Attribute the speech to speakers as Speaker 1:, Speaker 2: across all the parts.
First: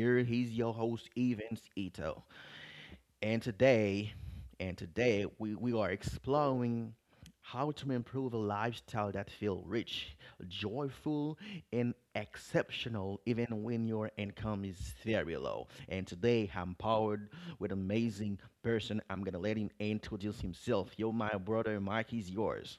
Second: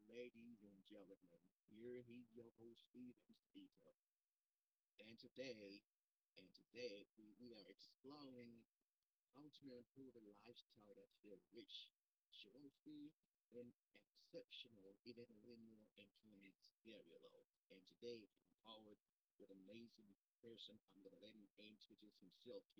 Speaker 1: here he's your host Evans Ito. And today, and today we are exploring how to improve a lifestyle that feels rich, joyful, and exceptional even when your income is very low. And today I'm powered with amazing person. I'm gonna let him introduce himself. Yo, my brother Mike is yours.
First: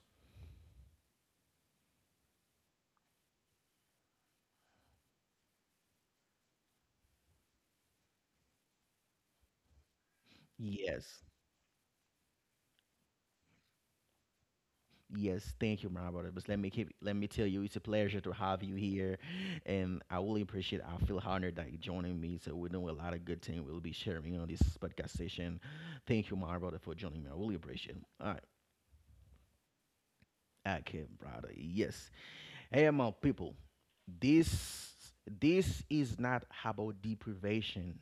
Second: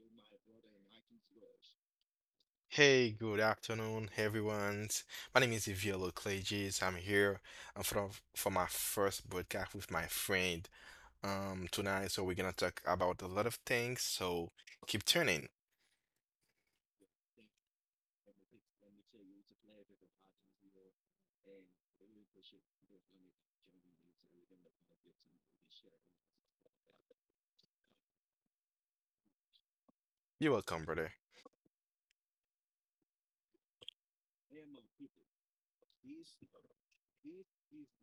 Speaker 2: Hey, good afternoon, everyone. My name is Ivielo Cleges. I'm here uh, for for my first broadcast with my friend
Speaker 1: Yes.
Speaker 2: tonight. So we're gonna talk about a lot of things. So keep tuning.
Speaker 1: Yes, thank you, my brother. But let me tell you, it's a pleasure to have you here, and I really appreciate. I feel honored that you're joining me. So we're doing a lot of good things. We'll be sharing on this podcast session. Thank you, my brother, for joining me. I really appreciate it. All right,
Speaker 2: You're welcome,
Speaker 1: okay,
Speaker 2: brother.
Speaker 1: brother. Yes. Hey, my people, this this is not about deprivation.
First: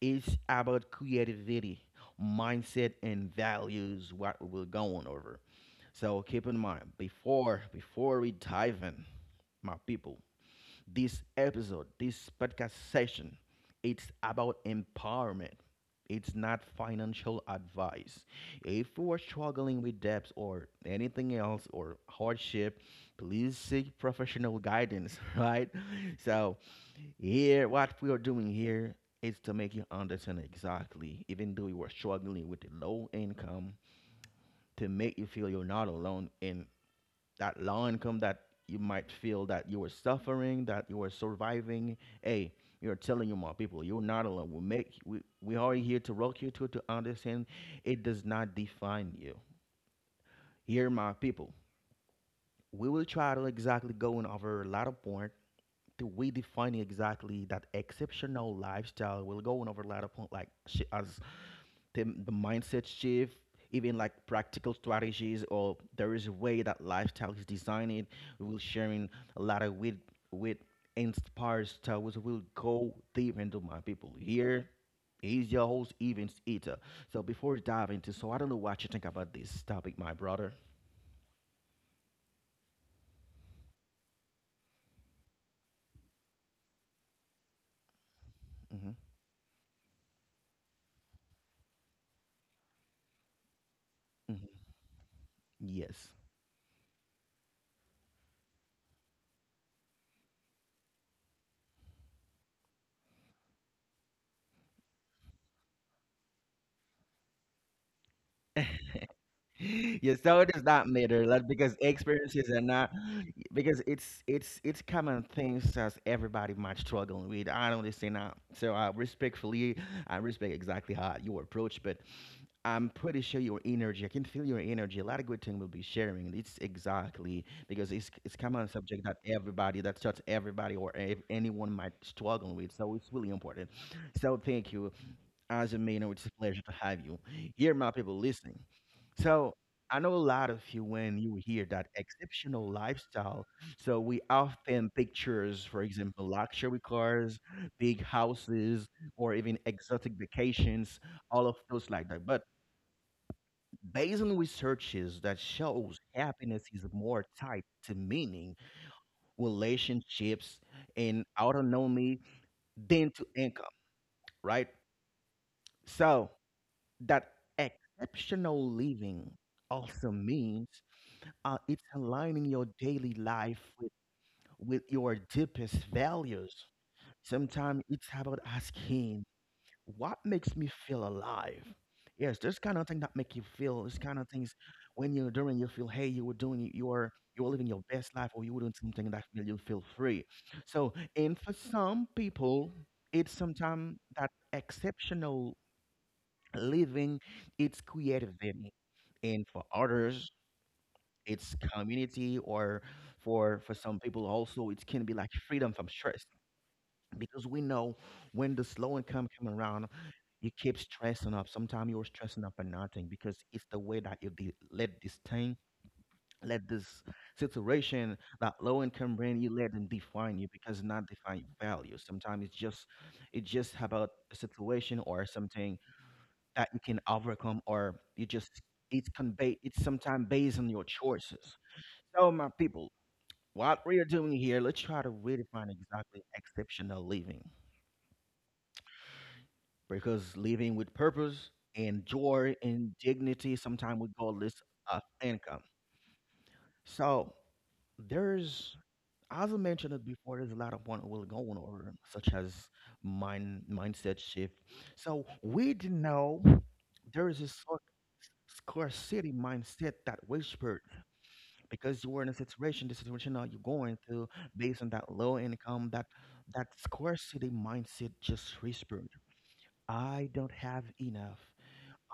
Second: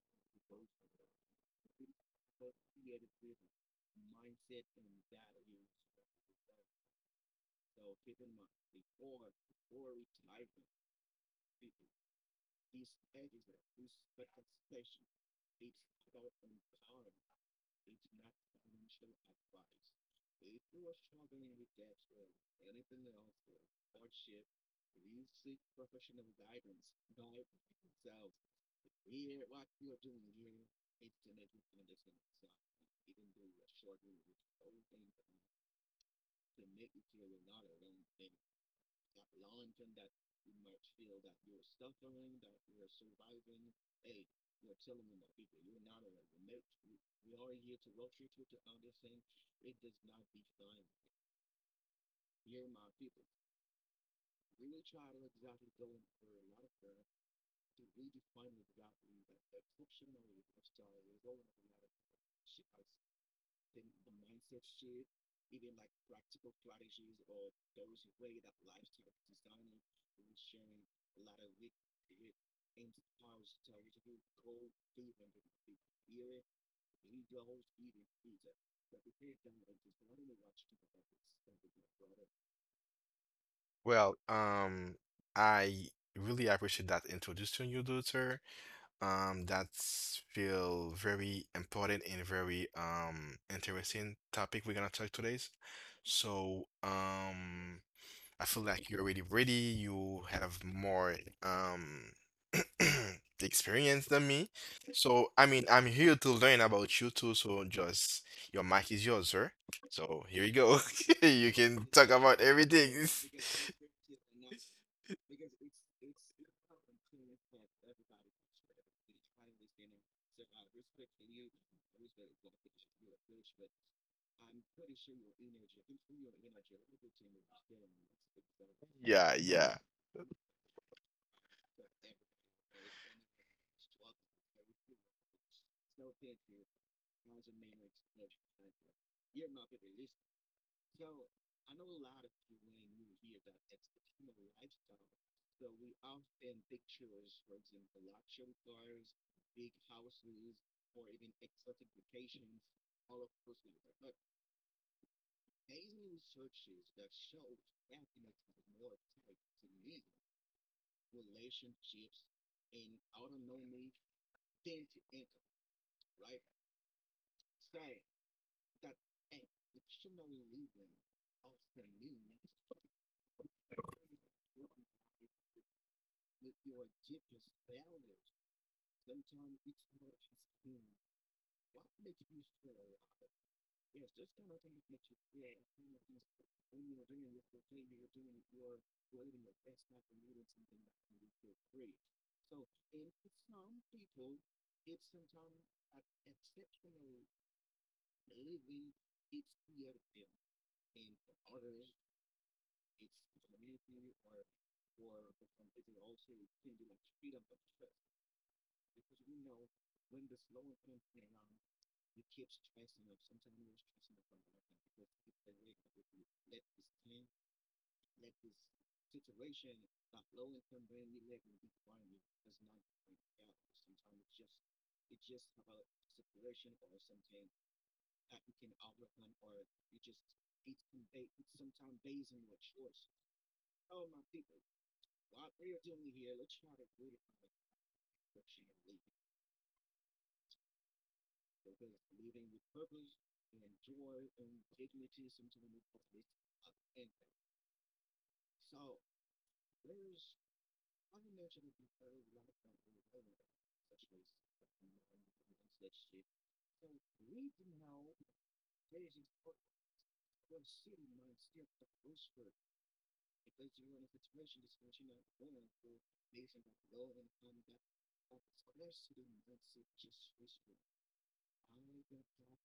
Speaker 1: It's about creativity, mindset, and values. What we're going over. So keep in mind before we dive in, my people, this episode, this podcast session, it's about empowerment. It's not financial advice. If you are struggling with debts or anything else or hardship, please seek professional guidance, right? So, here, what we are doing here is to make you understand exactly, even though you are struggling with a low income, to make you feel you're not alone and that low income that you might feel that you are suffering, that you are surviving. Hey, you're telling you, my people, you're not alone. We are here to rock you to understand it does not define you. Here, my people, we will try to exactly going over a lot of point to we define exactly that exceptional lifestyle. We'll go over a lot of point like as the mindset shift, even like practical strategies, or there is a way that lifestyle is designed. We will sharing a lot of with inspired styles. We'll go deep into my people here. He's your host, Evans Eater. So before we dive into, so I don't know what you think about this topic, my brother.
Speaker 2: Well, um, I really appreciate that introducing you, daughter.
Speaker 1: Hmm.
Speaker 2: That's feel very important and very interesting topic
Speaker 1: Hmm.
Speaker 2: we're gonna talk today.
Speaker 1: Yes.
Speaker 2: So um. I feel like you're already ready. You have more um experience than me. So I mean, I'm here to learn about you too. So just your mic is yours, sir.
Speaker 1: Yeah,
Speaker 2: So here
Speaker 1: so
Speaker 2: you
Speaker 1: does
Speaker 2: go.
Speaker 1: that matter? Like
Speaker 2: You
Speaker 1: because
Speaker 2: can talk about
Speaker 1: experiences are not
Speaker 2: everything.
Speaker 1: because it's common things that everybody might struggle with. I don't understand that. So I respect exactly how you approach, but I'm pretty sure your energy. I can feel your energy. A lot of good thing will be sharing. It's exactly because it's common subject that
Speaker 2: Yeah, yeah.
Speaker 1: everybody that touch everybody or anyone might struggle with. So it's really important. So thank you. As a man, it's a pleasure to have you here, my people listening. So, I know a lot of you when you hear that exceptional lifestyle. So, we often pictures, for example, luxury cars, big houses, or even exotic vacations, all of those like that. But based on researches that shows happiness is more tied to meaning, relationships, and autonomy than to income, right? So, that exceptional living also means it's aligning your daily life with your deepest values. Sometimes it's about asking, what makes me feel alive? Yes, there's kind of thing that make you feel. There's kind of things when you're doing, you feel, hey, you were doing, you were living your best life, or you were doing something that made you feel free. So, and for some people, it's sometimes that exceptional living its creativity, and for others, it's community, or for some people also, it can be like freedom from stress. Because we know when the slow income come around, you keep stressing up. Sometimes you're stressing up for nothing because it's the way that you let this thing, let this situation, that low income brand, you let them define you because not define your value. Sometimes it's just about a situation or something that you can overcome or you just it's convey it's sometimes based on your choices. So my people, what we are doing here, let's try to redefine exactly exceptional living, because living with purpose and joy and dignity sometimes regardless of income. So there's, as I mentioned it before, there's a lot of one will go on over, such as mindset shift. So we did know there is this scarcity mindset that whispered because you were in a situation, the situation that you're going through, based on that low income, that scarcity mindset just whispered, "I don't have enough.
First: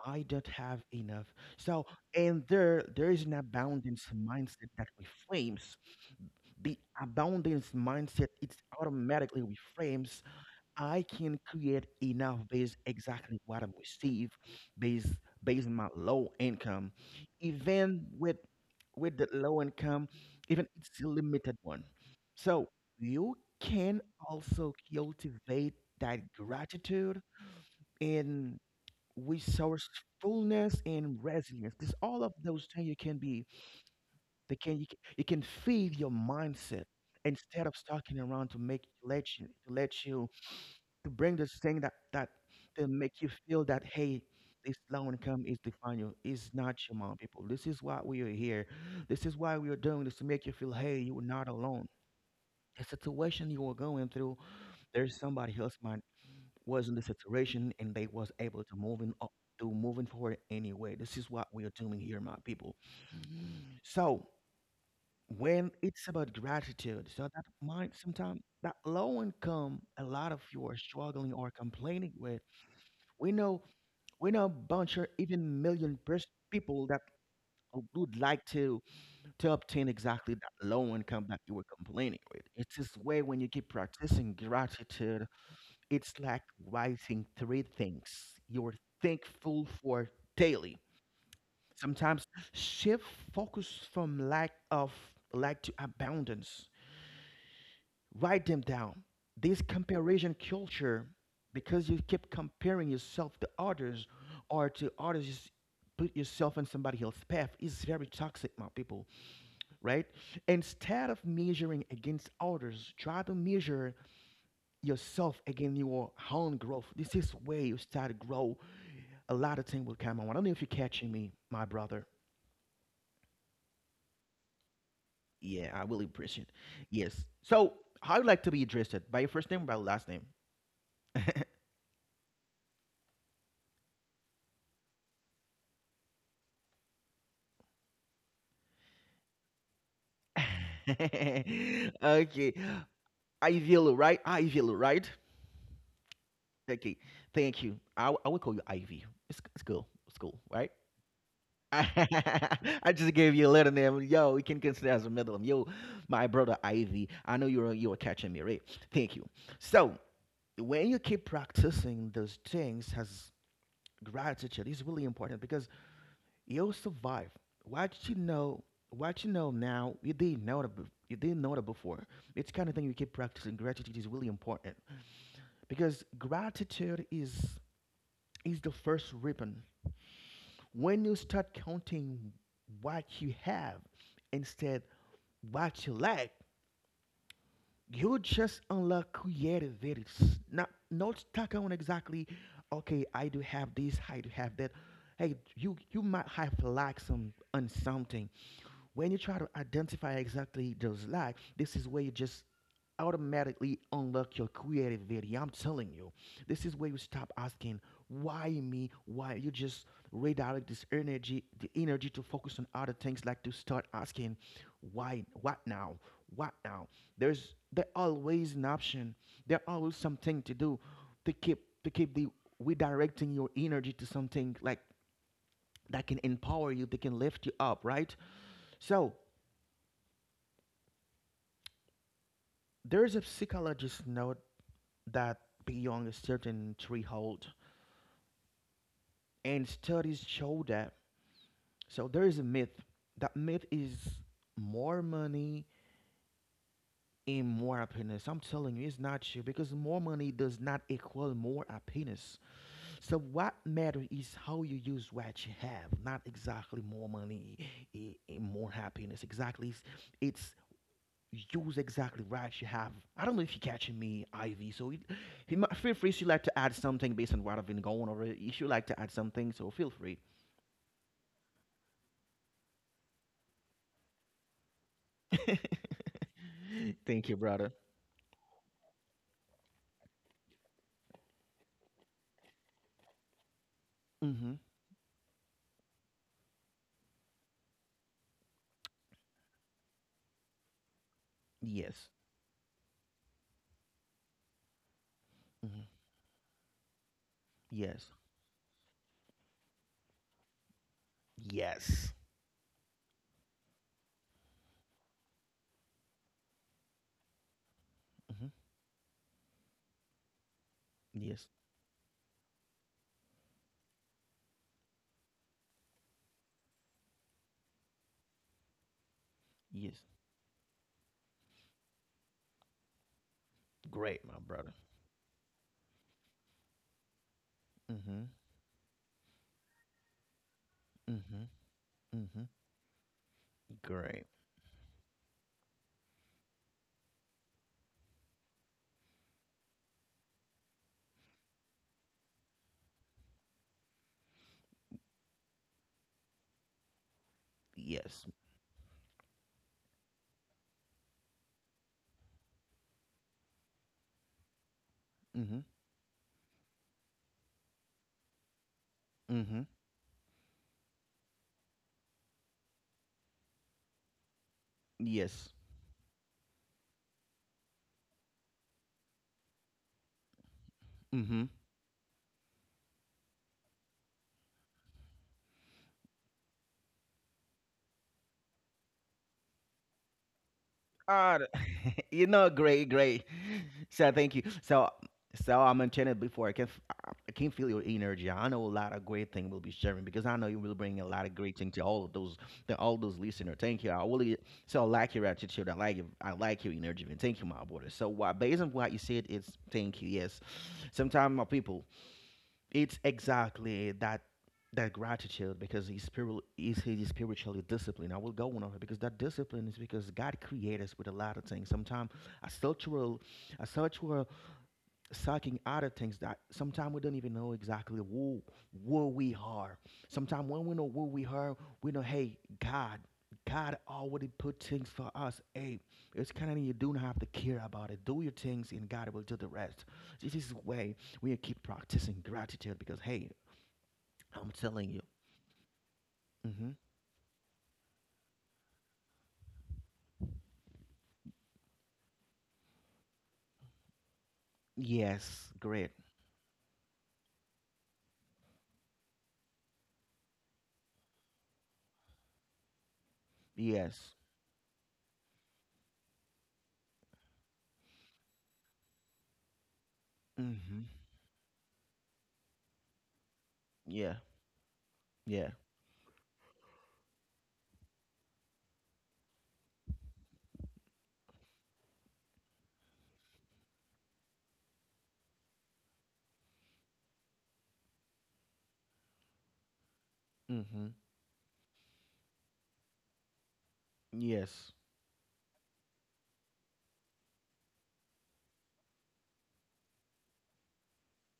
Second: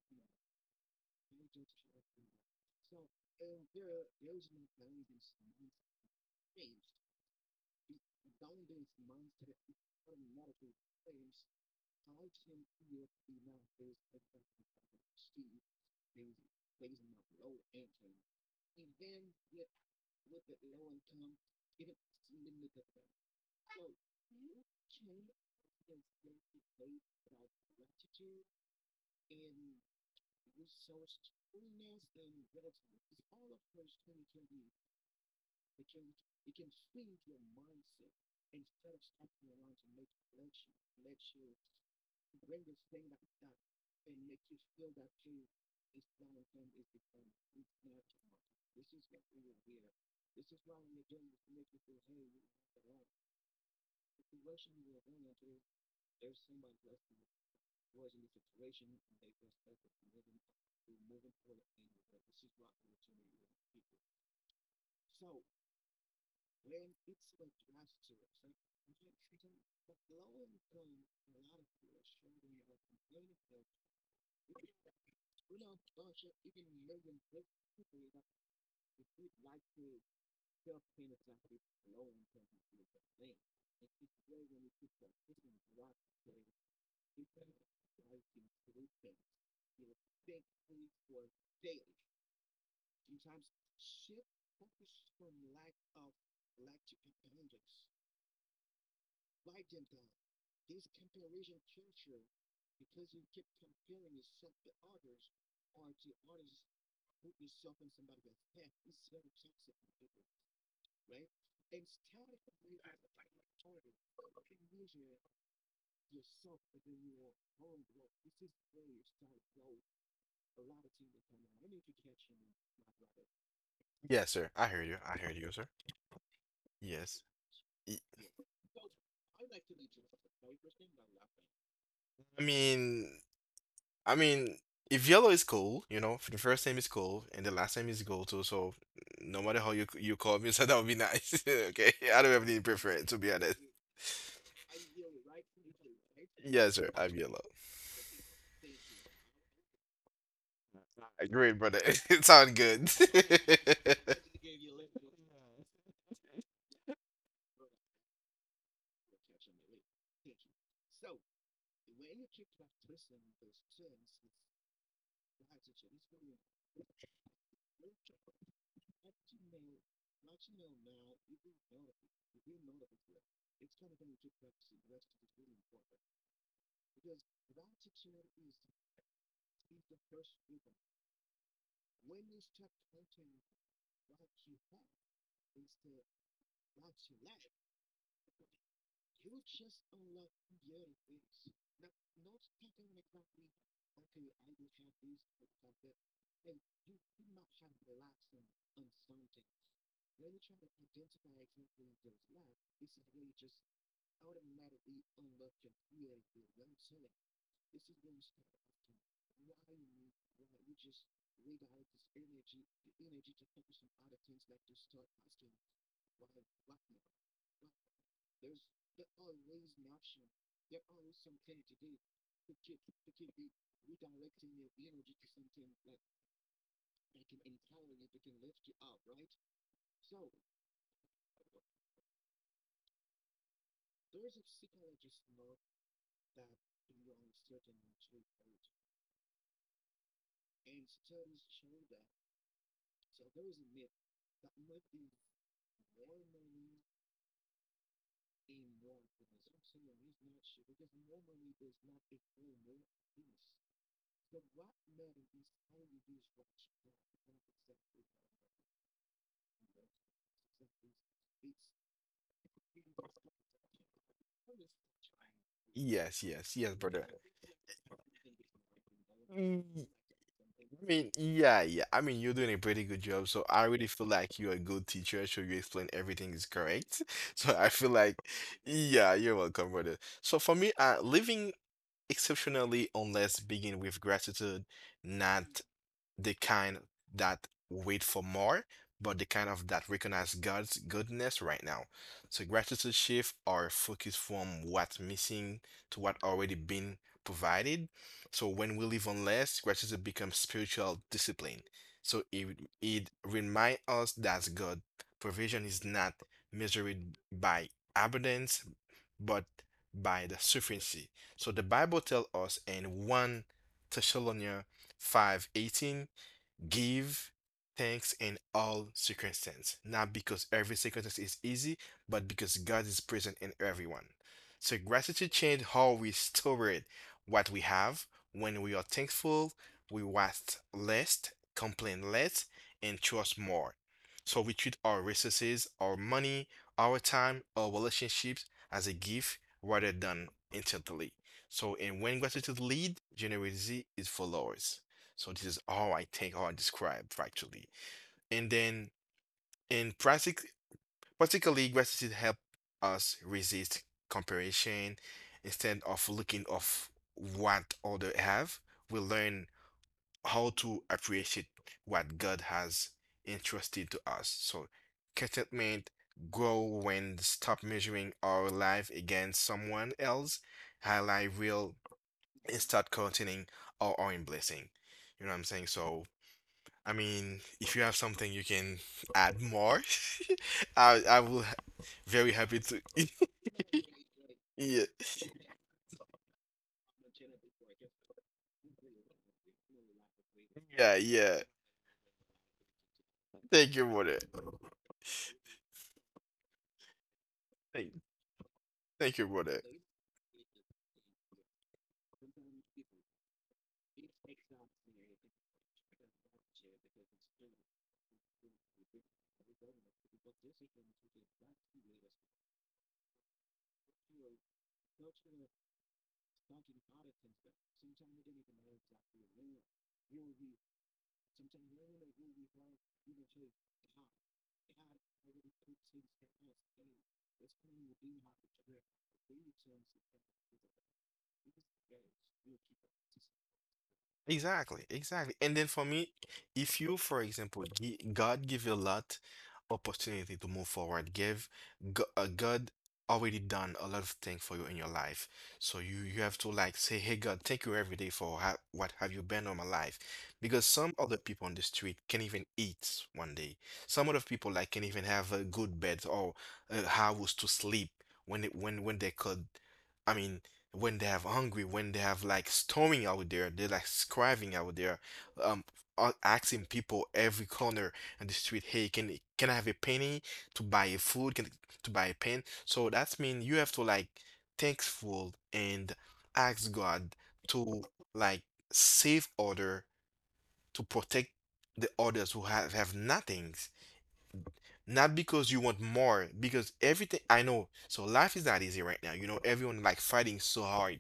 Speaker 1: I don't have enough." So, and there is an abundance mindset that reframes the abundance mindset. It's automatically reframes I can create enough based exactly what I receive based on my low income. Even with the low income, even it's a limited one. So you can also cultivate that gratitude and resourcefulness and resilience. There's all of those things you can be they can you, can you can feed your mindset instead of stalking around to make let you to bring this thing that to make you feel that, hey, this low income is define you is not your mom people. This is why we are here, this is why we are doing this, to make you feel hey you are not alone. The situation you were going through, there's somebody else might was in the situation and they was able to moving up to moving forward. Anyway, this is what we are doing here my people. So when it's about gratitude, so that might sometimes that low income a lot of you are struggling or complaining with, we know we know a bunch or even million people that would like to obtain exactly that low income that you were complaining with. It's this way when you keep practicing gratitude, it's like writing three things you're thankful for daily. Sometimes shift focus from lack to abundance. Write them down. This comparison culture, because you keep comparing yourself to others you put yourself in somebody else's path, is very toxic, my people, right? Instead of measuring against others, try to measure yourself against your own growth. This is where you start to grow. A lot of things will come on. I don't know if you're catching me, my brother.
Speaker 2: Yeah, sir. I heard you. I heard you, sir.
Speaker 1: Yeah, I really appreciate.
Speaker 2: Yes.
Speaker 1: Yes.
Speaker 2: Y-
Speaker 1: So, how you like to be addressed? By your first name or by your last name?
Speaker 2: I mean, I mean, if yellow is cool, you know, if the first name is cool and the last name is gold too, so no matter how you call me, so that would be nice. Okay, I don't
Speaker 1: Okay.
Speaker 2: have any preference to be honest.
Speaker 1: Ivy, right? Ivy, right?
Speaker 2: Yes, sir, I'm yellow.
Speaker 1: Okay. Thank you. I will call you Ivy. It's cool. It's cool, right?
Speaker 2: Great, brother. It sounds good.
Speaker 1: I just gave you a letter name. Yo, we can consider as a middle name. Yo, my brother Ivy. I know you were catching me, right? Thank you. So when you keep practicing those things as gratitude is really important because you'll survive. Why did you know? Why did you know now? You didn't know that. You didn't know that before. It's kind of thing you keep practicing. Gratitude is really important because gratitude is the first ribbon. When you start counting what you have instead what you lack, you just unlock creativity. It's not stuck on exactly. Okay, I do have this. I do have that. Hey, you might have lack some on something. When you try to identify exactly those lacks, this is where you just automatically unlock your creativity. I'm telling you, this is where you stop asking why me, why you just redirect this energy, the energy to focus on other things, like to start asking why, what now, what now. There always an option. There always something to do to keep to keep the redirecting your energy to something like that can empower you, that can lift you up, right? So there's a psychologist note that beyond a certain threshold, and studies show that. So there is a myth. That myth is more money and more happiness. I'm telling you, it's not true because more money does not equal more happiness. So what matters is how you use what you have, not exactly more money and more happiness. Exactly, it's You's exactly right. You have. I don't know if you're catching me, Ivy. So
Speaker 2: Yes, yes,
Speaker 1: feel
Speaker 2: yes,
Speaker 1: free if you
Speaker 2: brother.
Speaker 1: like to add something based on what I've been going over. If you like to add something, so feel free.
Speaker 2: I mean, yeah, yeah. I mean, you're doing a pretty good job, so I really feel like you're a good teacher, so you explain everything is correct. So I feel
Speaker 1: Thank you,
Speaker 2: like,
Speaker 1: brother.
Speaker 2: yeah, you're welcome, brother. So for me, living exceptionally, unless begin with gratitude,
Speaker 1: Mm-hmm.
Speaker 2: not the kind that wait for more, but the kind of that recognize God's goodness right now. So
Speaker 1: Yes.
Speaker 2: gratitude shift our focus from what's missing to what
Speaker 1: Mm-hmm.
Speaker 2: already been provided. So
Speaker 1: Yes.
Speaker 2: when we live on less, gratitude becomes spiritual discipline. So it
Speaker 1: Yes.
Speaker 2: it remind us that God provision is not measured by abundance,
Speaker 1: Mm-hmm.
Speaker 2: but by the sufficiency. So the Bible
Speaker 1: Yes.
Speaker 2: tells us in 1 Thessalonians 5:18, give thanks in all circumstances, not because
Speaker 1: Yes.
Speaker 2: every circumstance is easy, but because God is present in everyone.
Speaker 1: Great,
Speaker 2: So
Speaker 1: my brother.
Speaker 2: gratitude changes how we store it, what we have. When we
Speaker 1: Mm-hmm.
Speaker 2: are thankful, we waste less,
Speaker 1: Mm-hmm.
Speaker 2: complain less,
Speaker 1: Mm-hmm.
Speaker 2: and trust more. So we treat
Speaker 1: Great.
Speaker 2: our resources, our money, our time, our relationships as a gift rather than intently. So, and when gratitude leads, generosity is follows. So this is how I think, how I describe factually.
Speaker 1: Yes.
Speaker 2: And then in practically gratitude help us resist comparison.
Speaker 1: Mm-hmm.
Speaker 2: Instead of looking of what other have, we
Speaker 1: Mm-hmm.
Speaker 2: learn how to appreciate what God has entrusted to us. So
Speaker 1: Yes.
Speaker 2: contentment grow when stop measuring our life against someone else,
Speaker 1: Mm-hmm.
Speaker 2: highlight real and start counting our own blessing. You know what I'm saying? So I mean, if you have something you can add more, I very
Speaker 1: Great,
Speaker 2: happy to.
Speaker 1: great. So thank you. So,
Speaker 2: Yeah,
Speaker 1: so I'm enchanted before I can feel your energy. I know a lot of great things we'll be sharing because I know you will bring a
Speaker 2: yeah,
Speaker 1: lot of great
Speaker 2: yeah.
Speaker 1: things to all of those, to all those listeners. Thank you.
Speaker 2: Thank
Speaker 1: I
Speaker 2: you,
Speaker 1: really
Speaker 2: brother.
Speaker 1: So I like your attitude. I like you. I like your energy. And thank you, my brother.
Speaker 2: Thank,
Speaker 1: So, based on what you said,
Speaker 2: thank you,
Speaker 1: it's
Speaker 2: brother.
Speaker 1: thank you. Yes, sometimes my people, it's exactly that gratitude because he's spiritually disciplined. I will go on over because that discipline is because God created us with a lot of things. Sometimes a cultural a cultural sucking out of things that sometimes we don't even know exactly who we are. Sometimes when we know who we are, we know, hey, God already put things for us. Hey, it's kind of you don't have to care about it. Do your things and God will do the rest. This is way we keep practicing gratitude because hey, I'm
Speaker 2: Exactly,
Speaker 1: telling you.
Speaker 2: exactly. And then for me, if
Speaker 1: Hmm.
Speaker 2: you, for example, God give you a lot opportunity to move forward, God already done a lot of things for you in your life.
Speaker 1: Yes,
Speaker 2: So you
Speaker 1: great.
Speaker 2: you have to like say, hey God, thank you every day for ha what have you been on my life. Because some other people on the street can't even eat one day. Some other people
Speaker 1: Yes.
Speaker 2: like can't even have a good bed or a house to sleep when it, when they could. I mean, when
Speaker 1: Hmm.
Speaker 2: they have hungry, when they have like storming out there, they're like
Speaker 1: Yeah.
Speaker 2: scriving out there,
Speaker 1: Yeah.
Speaker 2: um, asking people every corner in the street, hey, can I have a penny to buy a food, can to buy a pen? So that's mean you have to like thankful and ask God to like save order
Speaker 1: Hmm.
Speaker 2: to protect the others who have nothing.
Speaker 1: Yes.
Speaker 2: Not because you want more, because everything I know. So life is not easy right now. You know, everyone like fighting so hard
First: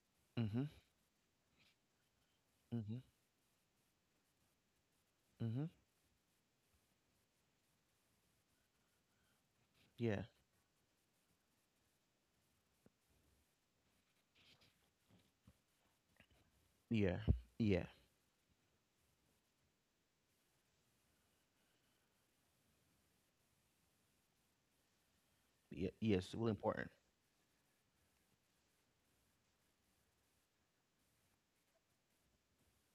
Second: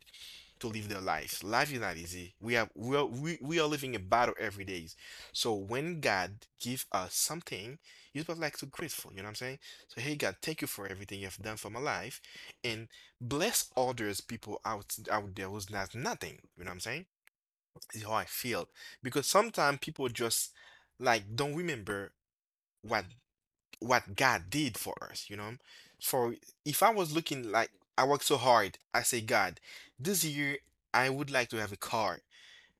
Speaker 2: to
Speaker 1: Hmm.
Speaker 2: live their lives. Life is not easy. We have
Speaker 1: Hmm.
Speaker 2: we are living a battle every day. So
Speaker 1: Hmm.
Speaker 2: when God give us something, you're supposed like to grateful. You know what I'm saying? So hey
Speaker 1: Yeah.
Speaker 2: God, thank you for everything you have done for my life, and bless others people out there who's not nothing. You know what I'm saying?
Speaker 1: Yeah. Yeah.
Speaker 2: Is how I feel because sometimes people just like don't remember what what God did for us, you know?
Speaker 1: Yes,
Speaker 2: For
Speaker 1: really important.
Speaker 2: if I was looking like I worked so hard, I say, God, this year I would like to have a car.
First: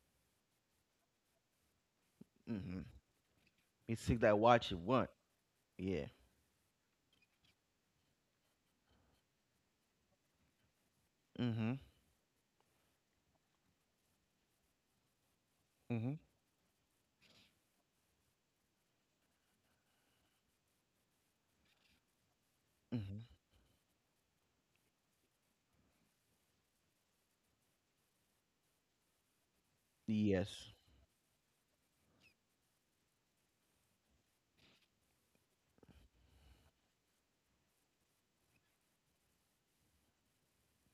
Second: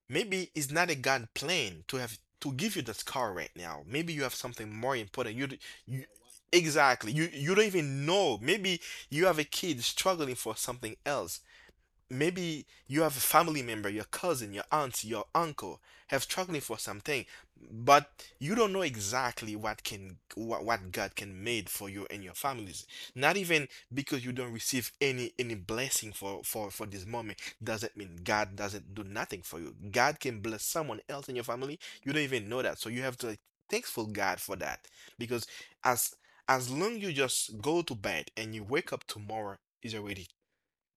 Speaker 2: Maybe it's not a God plan to have to give
Speaker 1: Mm-hmm.
Speaker 2: you this car right now.
Speaker 1: You
Speaker 2: Maybe
Speaker 1: see
Speaker 2: you have
Speaker 1: that watch
Speaker 2: something
Speaker 1: you
Speaker 2: more
Speaker 1: want.
Speaker 2: important. You
Speaker 1: Yeah.
Speaker 2: exactly. You don't even know. Maybe you have a kid struggling for something else.
Speaker 1: Mm-hmm.
Speaker 2: Maybe you have a family member, your cousin, your aunt, your uncle have
Speaker 1: Mm-hmm.
Speaker 2: struggling for something, but you don't know exactly what God can made for you and your families. Not
Speaker 1: Mm-hmm.
Speaker 2: even because you don't receive any blessing for for this moment doesn't mean God doesn't do nothing for you. God can bless
Speaker 1: Yes.
Speaker 2: someone else in your family. You don't even know that. So you have to like thankful God for that because as as long you just go to bed and you wake up tomorrow is already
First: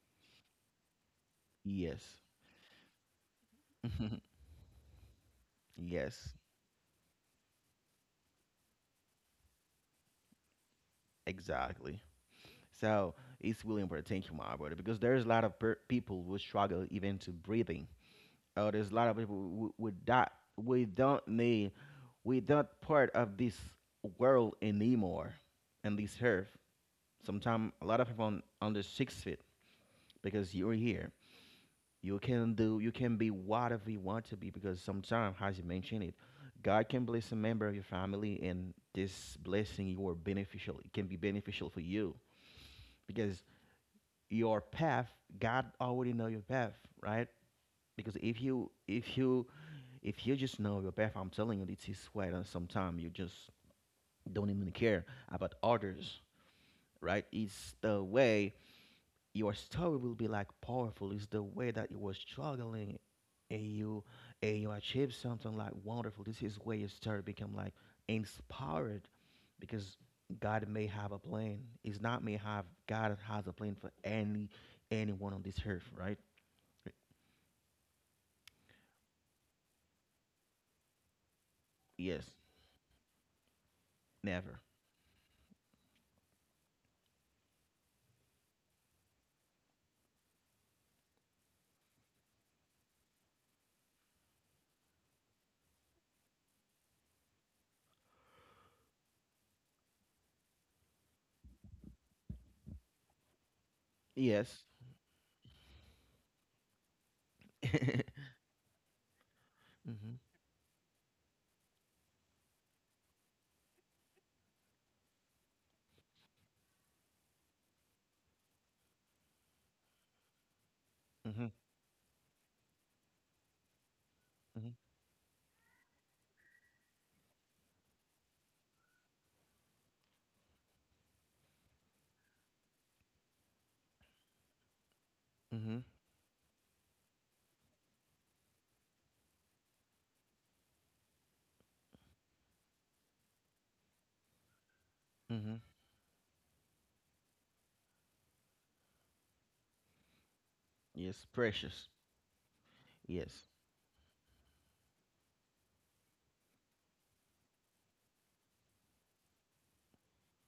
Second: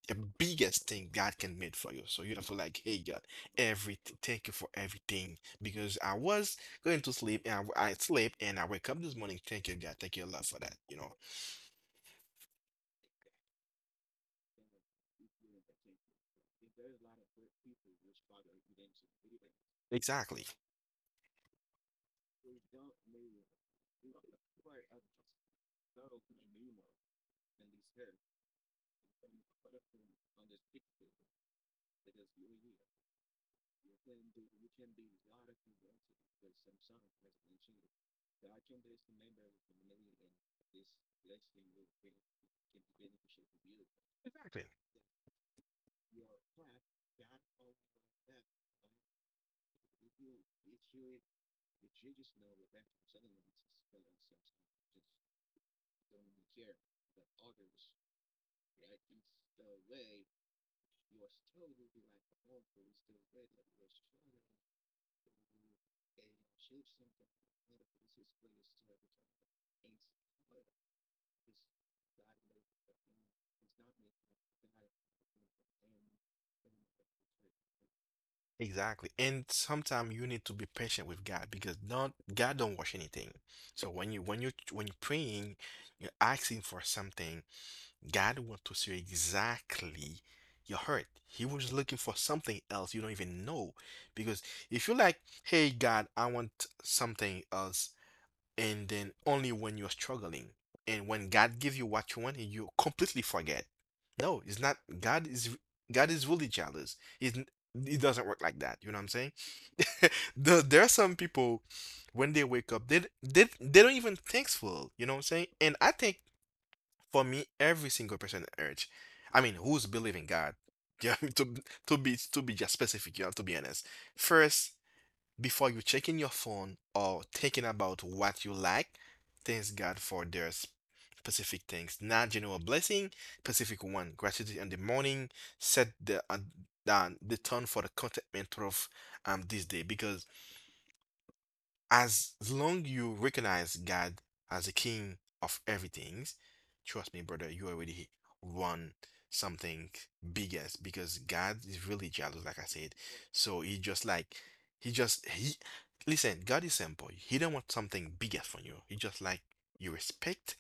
Speaker 2: the biggest thing God can make for
Speaker 1: Yes.
Speaker 2: you. So you have to like, hey God, every thank you for everything because I
Speaker 1: yes.
Speaker 2: was going to sleep and I slept and I wake up this morning. Thank you God, thank you a lot for that. You know,
Speaker 1: Exactly. So it's really important. Thank you, my brother, because there's a lot of people who struggle even to breathing. Oh, there's a lot of people who, with that.
Speaker 2: exactly,
Speaker 1: We don't need. We don't part of this world anymore, and this earth. Sometimes a lot of people on 6 feet because you're here. You can do, you can be whatever you want to be because sometimes, as you mentioned it, God can bless a member of your family, and this blessing you are beneficial. It can be beneficial for you because your
Speaker 2: exactly,
Speaker 1: path, God already know your path, right? Because if you just know your path, I'm telling you, it is way. And sometimes you just don't even care about others, right? It's the way your story will be like powerful. It's the way that you were struggling and you and you achieve something like wonderful. This is where your story become like inspired because God may have a plan. It's not may have, God has a plan for anyone on this earth, right?
Speaker 2: exactly. And sometimes you need to be patient with God because not
Speaker 1: Yes.
Speaker 2: God don't watch anything. So when you when you
Speaker 1: Never.
Speaker 2: when you're praying, you're asking for something. God want to see exactly your hurt. He was looking for something else you don't even know. Because if you're like, hey, God, I want something else, and then only when you're struggling, and when God gives you what you want, and you completely forget. No,
Speaker 1: Yes.
Speaker 2: it's not. God is really jealous. It
Speaker 1: mhm.
Speaker 2: it doesn't work like that. You know what I'm saying? The, there are some people when they wake up, they don't even thankful. You know what I'm saying? And I think for me, every single person on earth, I mean, who's believing God? Yeah,
Speaker 1: Mhm.
Speaker 2: to be just specific, you have to be honest.
Speaker 1: Mhm.
Speaker 2: First, before you checking your phone or thinking about what you like, thank God for their specific things, not general blessing, specific one. Gratitude in the morning
Speaker 1: Mhm.
Speaker 2: set the tone for the contentment of this day because as long you recognize God as the king of
Speaker 1: Mhm.
Speaker 2: everything, trust me, brother, you already won something biggest because
Speaker 1: Yes.
Speaker 2: God is really
Speaker 1: Precious.
Speaker 2: jealous, like I said. So
Speaker 1: Yes.
Speaker 2: he just like he listen, God is simple. He don't want something biggest from you. He just like you respect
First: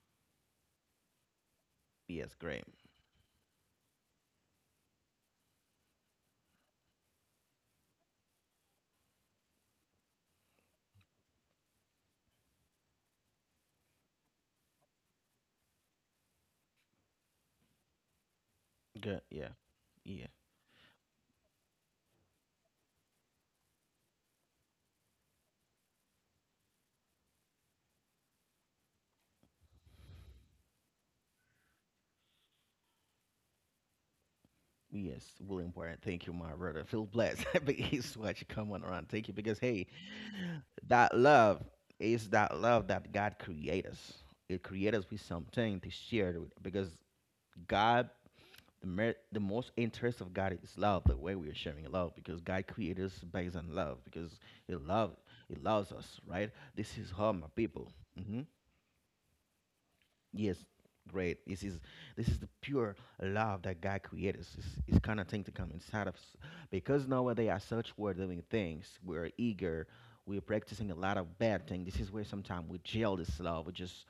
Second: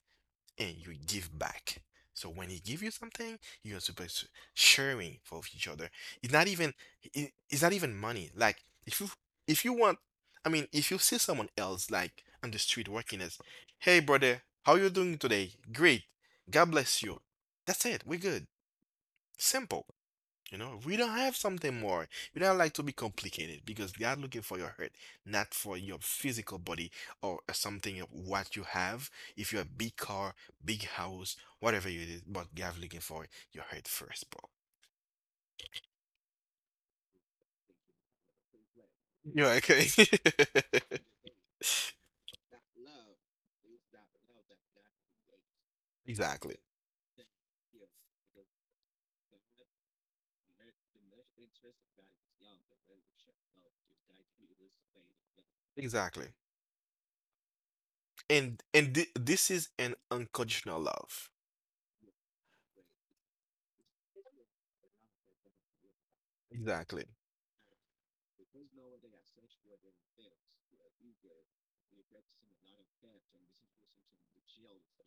Speaker 2: and you give back. So
Speaker 1: Yes.
Speaker 2: when he
Speaker 1: Great.
Speaker 2: give you something, you are supposed to sharing for each other. It's not even it's not even money. Like if you if you want, I mean, if you see someone else like on the street working as, hey brother, how you doing today? Great, God bless you. That's it. We're good.
Speaker 1: Good. Yeah.
Speaker 2: Simple. You know, we don't have something more. We don't like to be complicated because they are looking for your heart, not for your physical body or something of what you have. If you're a big car, big house, whatever it is, but they are looking for your heart first, bro.
Speaker 1: Yes, William Wyatt. Thank you, my brother. Feel blessed. but he's what you come on around. Thank you.
Speaker 2: You're
Speaker 1: Because hey,
Speaker 2: okay.
Speaker 1: that love is that love that God created us. It created us with something to share
Speaker 2: Exactly.
Speaker 1: it with because God, the most interest of God is love, the way we are sharing love, because God created us based on love, because He love
Speaker 2: Exactly.
Speaker 1: He loves us, right? This is how my
Speaker 2: And
Speaker 1: people. Mhm.
Speaker 2: this is an unconditional love.
Speaker 1: Yes, great. This is the pure love that God created. It's kind of thing to come inside
Speaker 2: Exactly.
Speaker 1: of us because nowadays are such we're doing things. We're eager. We're practicing a lot of bad things. This is where sometimes we jail this love.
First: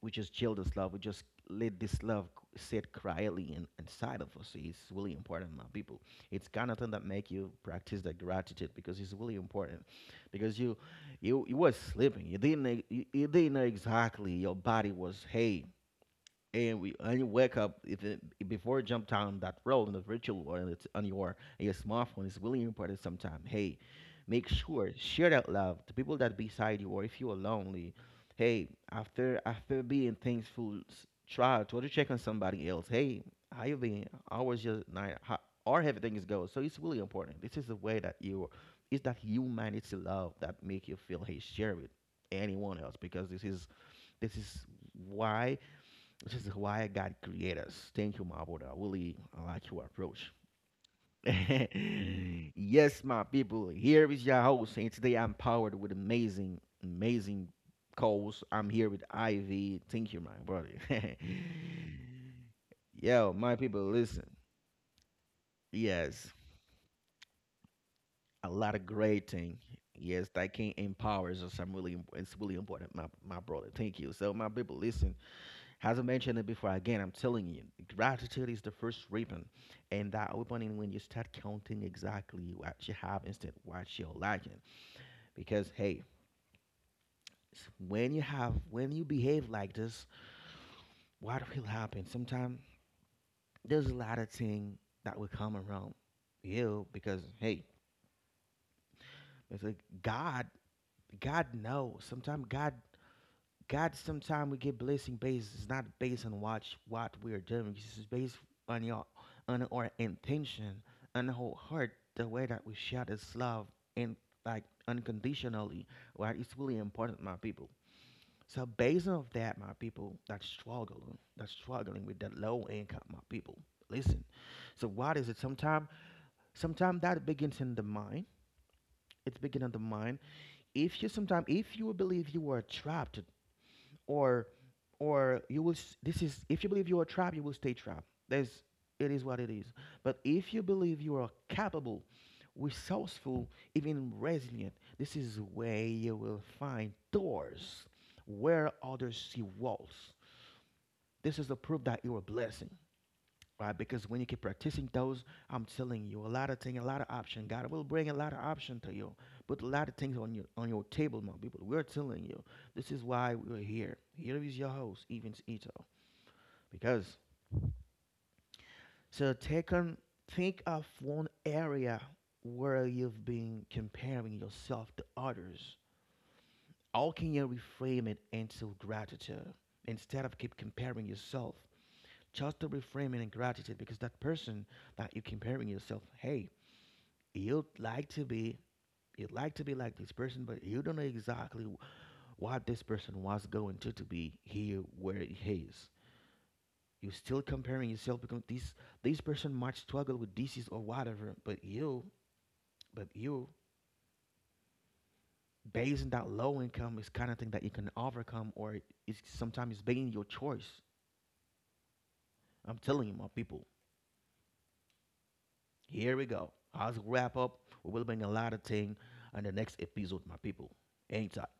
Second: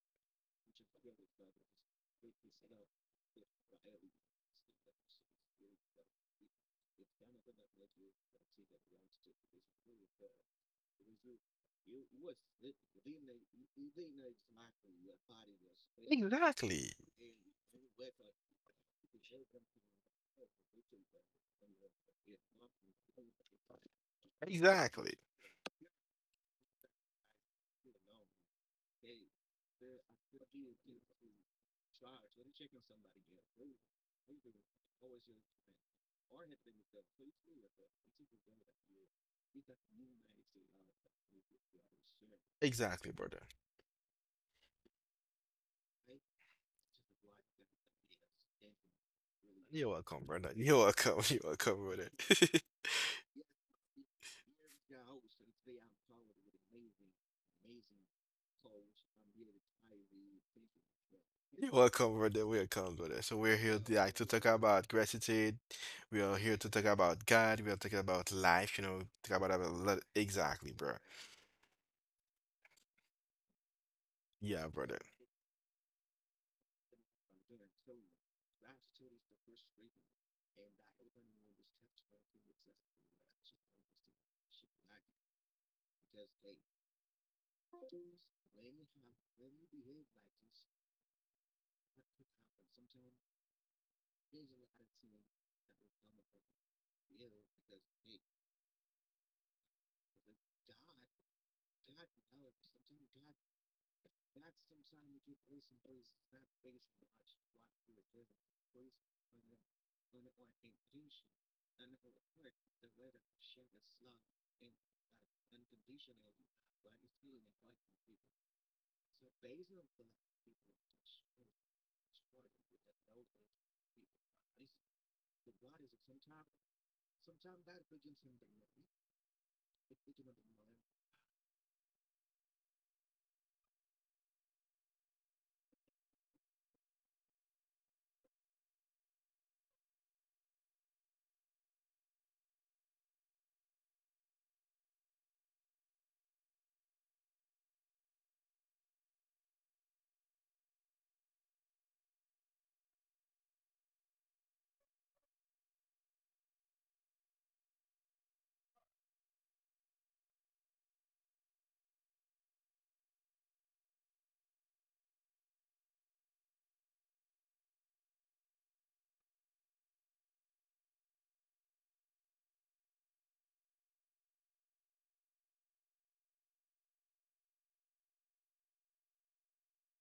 Speaker 1: We just jail this love. We just let this love sit quietly inside of us. It's really important, my people. It's kind of thing that make you practice the gratitude because it's really important. Because you was sleeping. You didn't know exactly your body was hey,
Speaker 2: Exactly.
Speaker 1: and you wake up if it, before you jump down that road in the virtual world, and it's on your smartphone. It's really important sometimes, hey, make sure
Speaker 2: Exactly.
Speaker 1: share that love to people that beside you, or if you are lonely, hey, after being thankful, try to check on somebody else. Hey, how you been, how was your night, how or everything is going. So it's really important. This is the way that you, it's that humanity love that make you feel, hey, share with anyone else
Speaker 2: Exactly,
Speaker 1: because
Speaker 2: brother.
Speaker 1: this is why which is why God created us. Thank you, my brother. Willie, I like
Speaker 2: You're
Speaker 1: your
Speaker 2: welcome,
Speaker 1: approach.
Speaker 2: brother. You're welcome. You're welcome, brother.
Speaker 1: yes, my people, here is your host, and today I'm powered with amazing, amazing calls. I'm here with Ivy. Thank you, my brother.
Speaker 2: You're welcome, brother. Welcome, brother. So
Speaker 1: Yo,
Speaker 2: we're
Speaker 1: my
Speaker 2: here
Speaker 1: people,
Speaker 2: like to talk
Speaker 1: listen.
Speaker 2: about gratitude. We are
Speaker 1: Yes,
Speaker 2: here to talk about God. We are talking about
Speaker 1: a
Speaker 2: life. You
Speaker 1: lot of
Speaker 2: know, talk
Speaker 1: great
Speaker 2: about a
Speaker 1: thing.
Speaker 2: lot.
Speaker 1: Yes, that
Speaker 2: Exactly,
Speaker 1: can
Speaker 2: bro.
Speaker 1: empowers us. I'm really, it's really important, my brother. Thank you. So, my
Speaker 2: Yeah,
Speaker 1: people,
Speaker 2: brother.
Speaker 1: listen. As I mentioned it before, again, I'm telling you, gratitude is the first ribbon, and that opening when you start counting exactly what you have instead of what you're lacking. Because hey, when you behave like this, what will happen? Sometimes there's a lot of things that will come around you because hey, it's like God, God knows. Sometimes God God, sometimes we get blessing based. It's not based on what we're doing. It's just based on your on our intention, on our heart, the way that we share this love and like unconditionally. Right? It's really important, my people. So based off that, my people that's struggling with that low income, my people. Listen. So what is it? Sometimes that begins in the mind. It's begin in the mind. If you believe you are trapped, or or you will s- this is, if you believe you are trapped, you will stay trapped. There's It is what it is. But if you believe you are capable, resourceful, even resilient, this is where you will find doors where others see walls. This is a proof that you are a blessing, right? Because when you keep practicing those, I'm telling you, a lot of things, a lot of option. God will bring a lot of option to you, put a lot of things on your table, my people. We're telling you, this is why we're here. Here is your host, Evans Ito. Because so take on, think of one area where you've been comparing yourself to others. How can you reframe it into gratitude instead of keep comparing yourself? Just to reframe it in gratitude because that person that you're comparing yourself, hey, you'd like to be you'd like to be like this person, but you don't know exactly what this person was going to be here where he is. You're still comparing yourself because this person might struggle with disease or whatever, but you, based on that low income, is kind of thing that you can overcome, or it's sometimes being your choice. I'm telling you, my people, here we go. As we wrap up, we will bring a lot of thing on the next episode, my people. Anytime.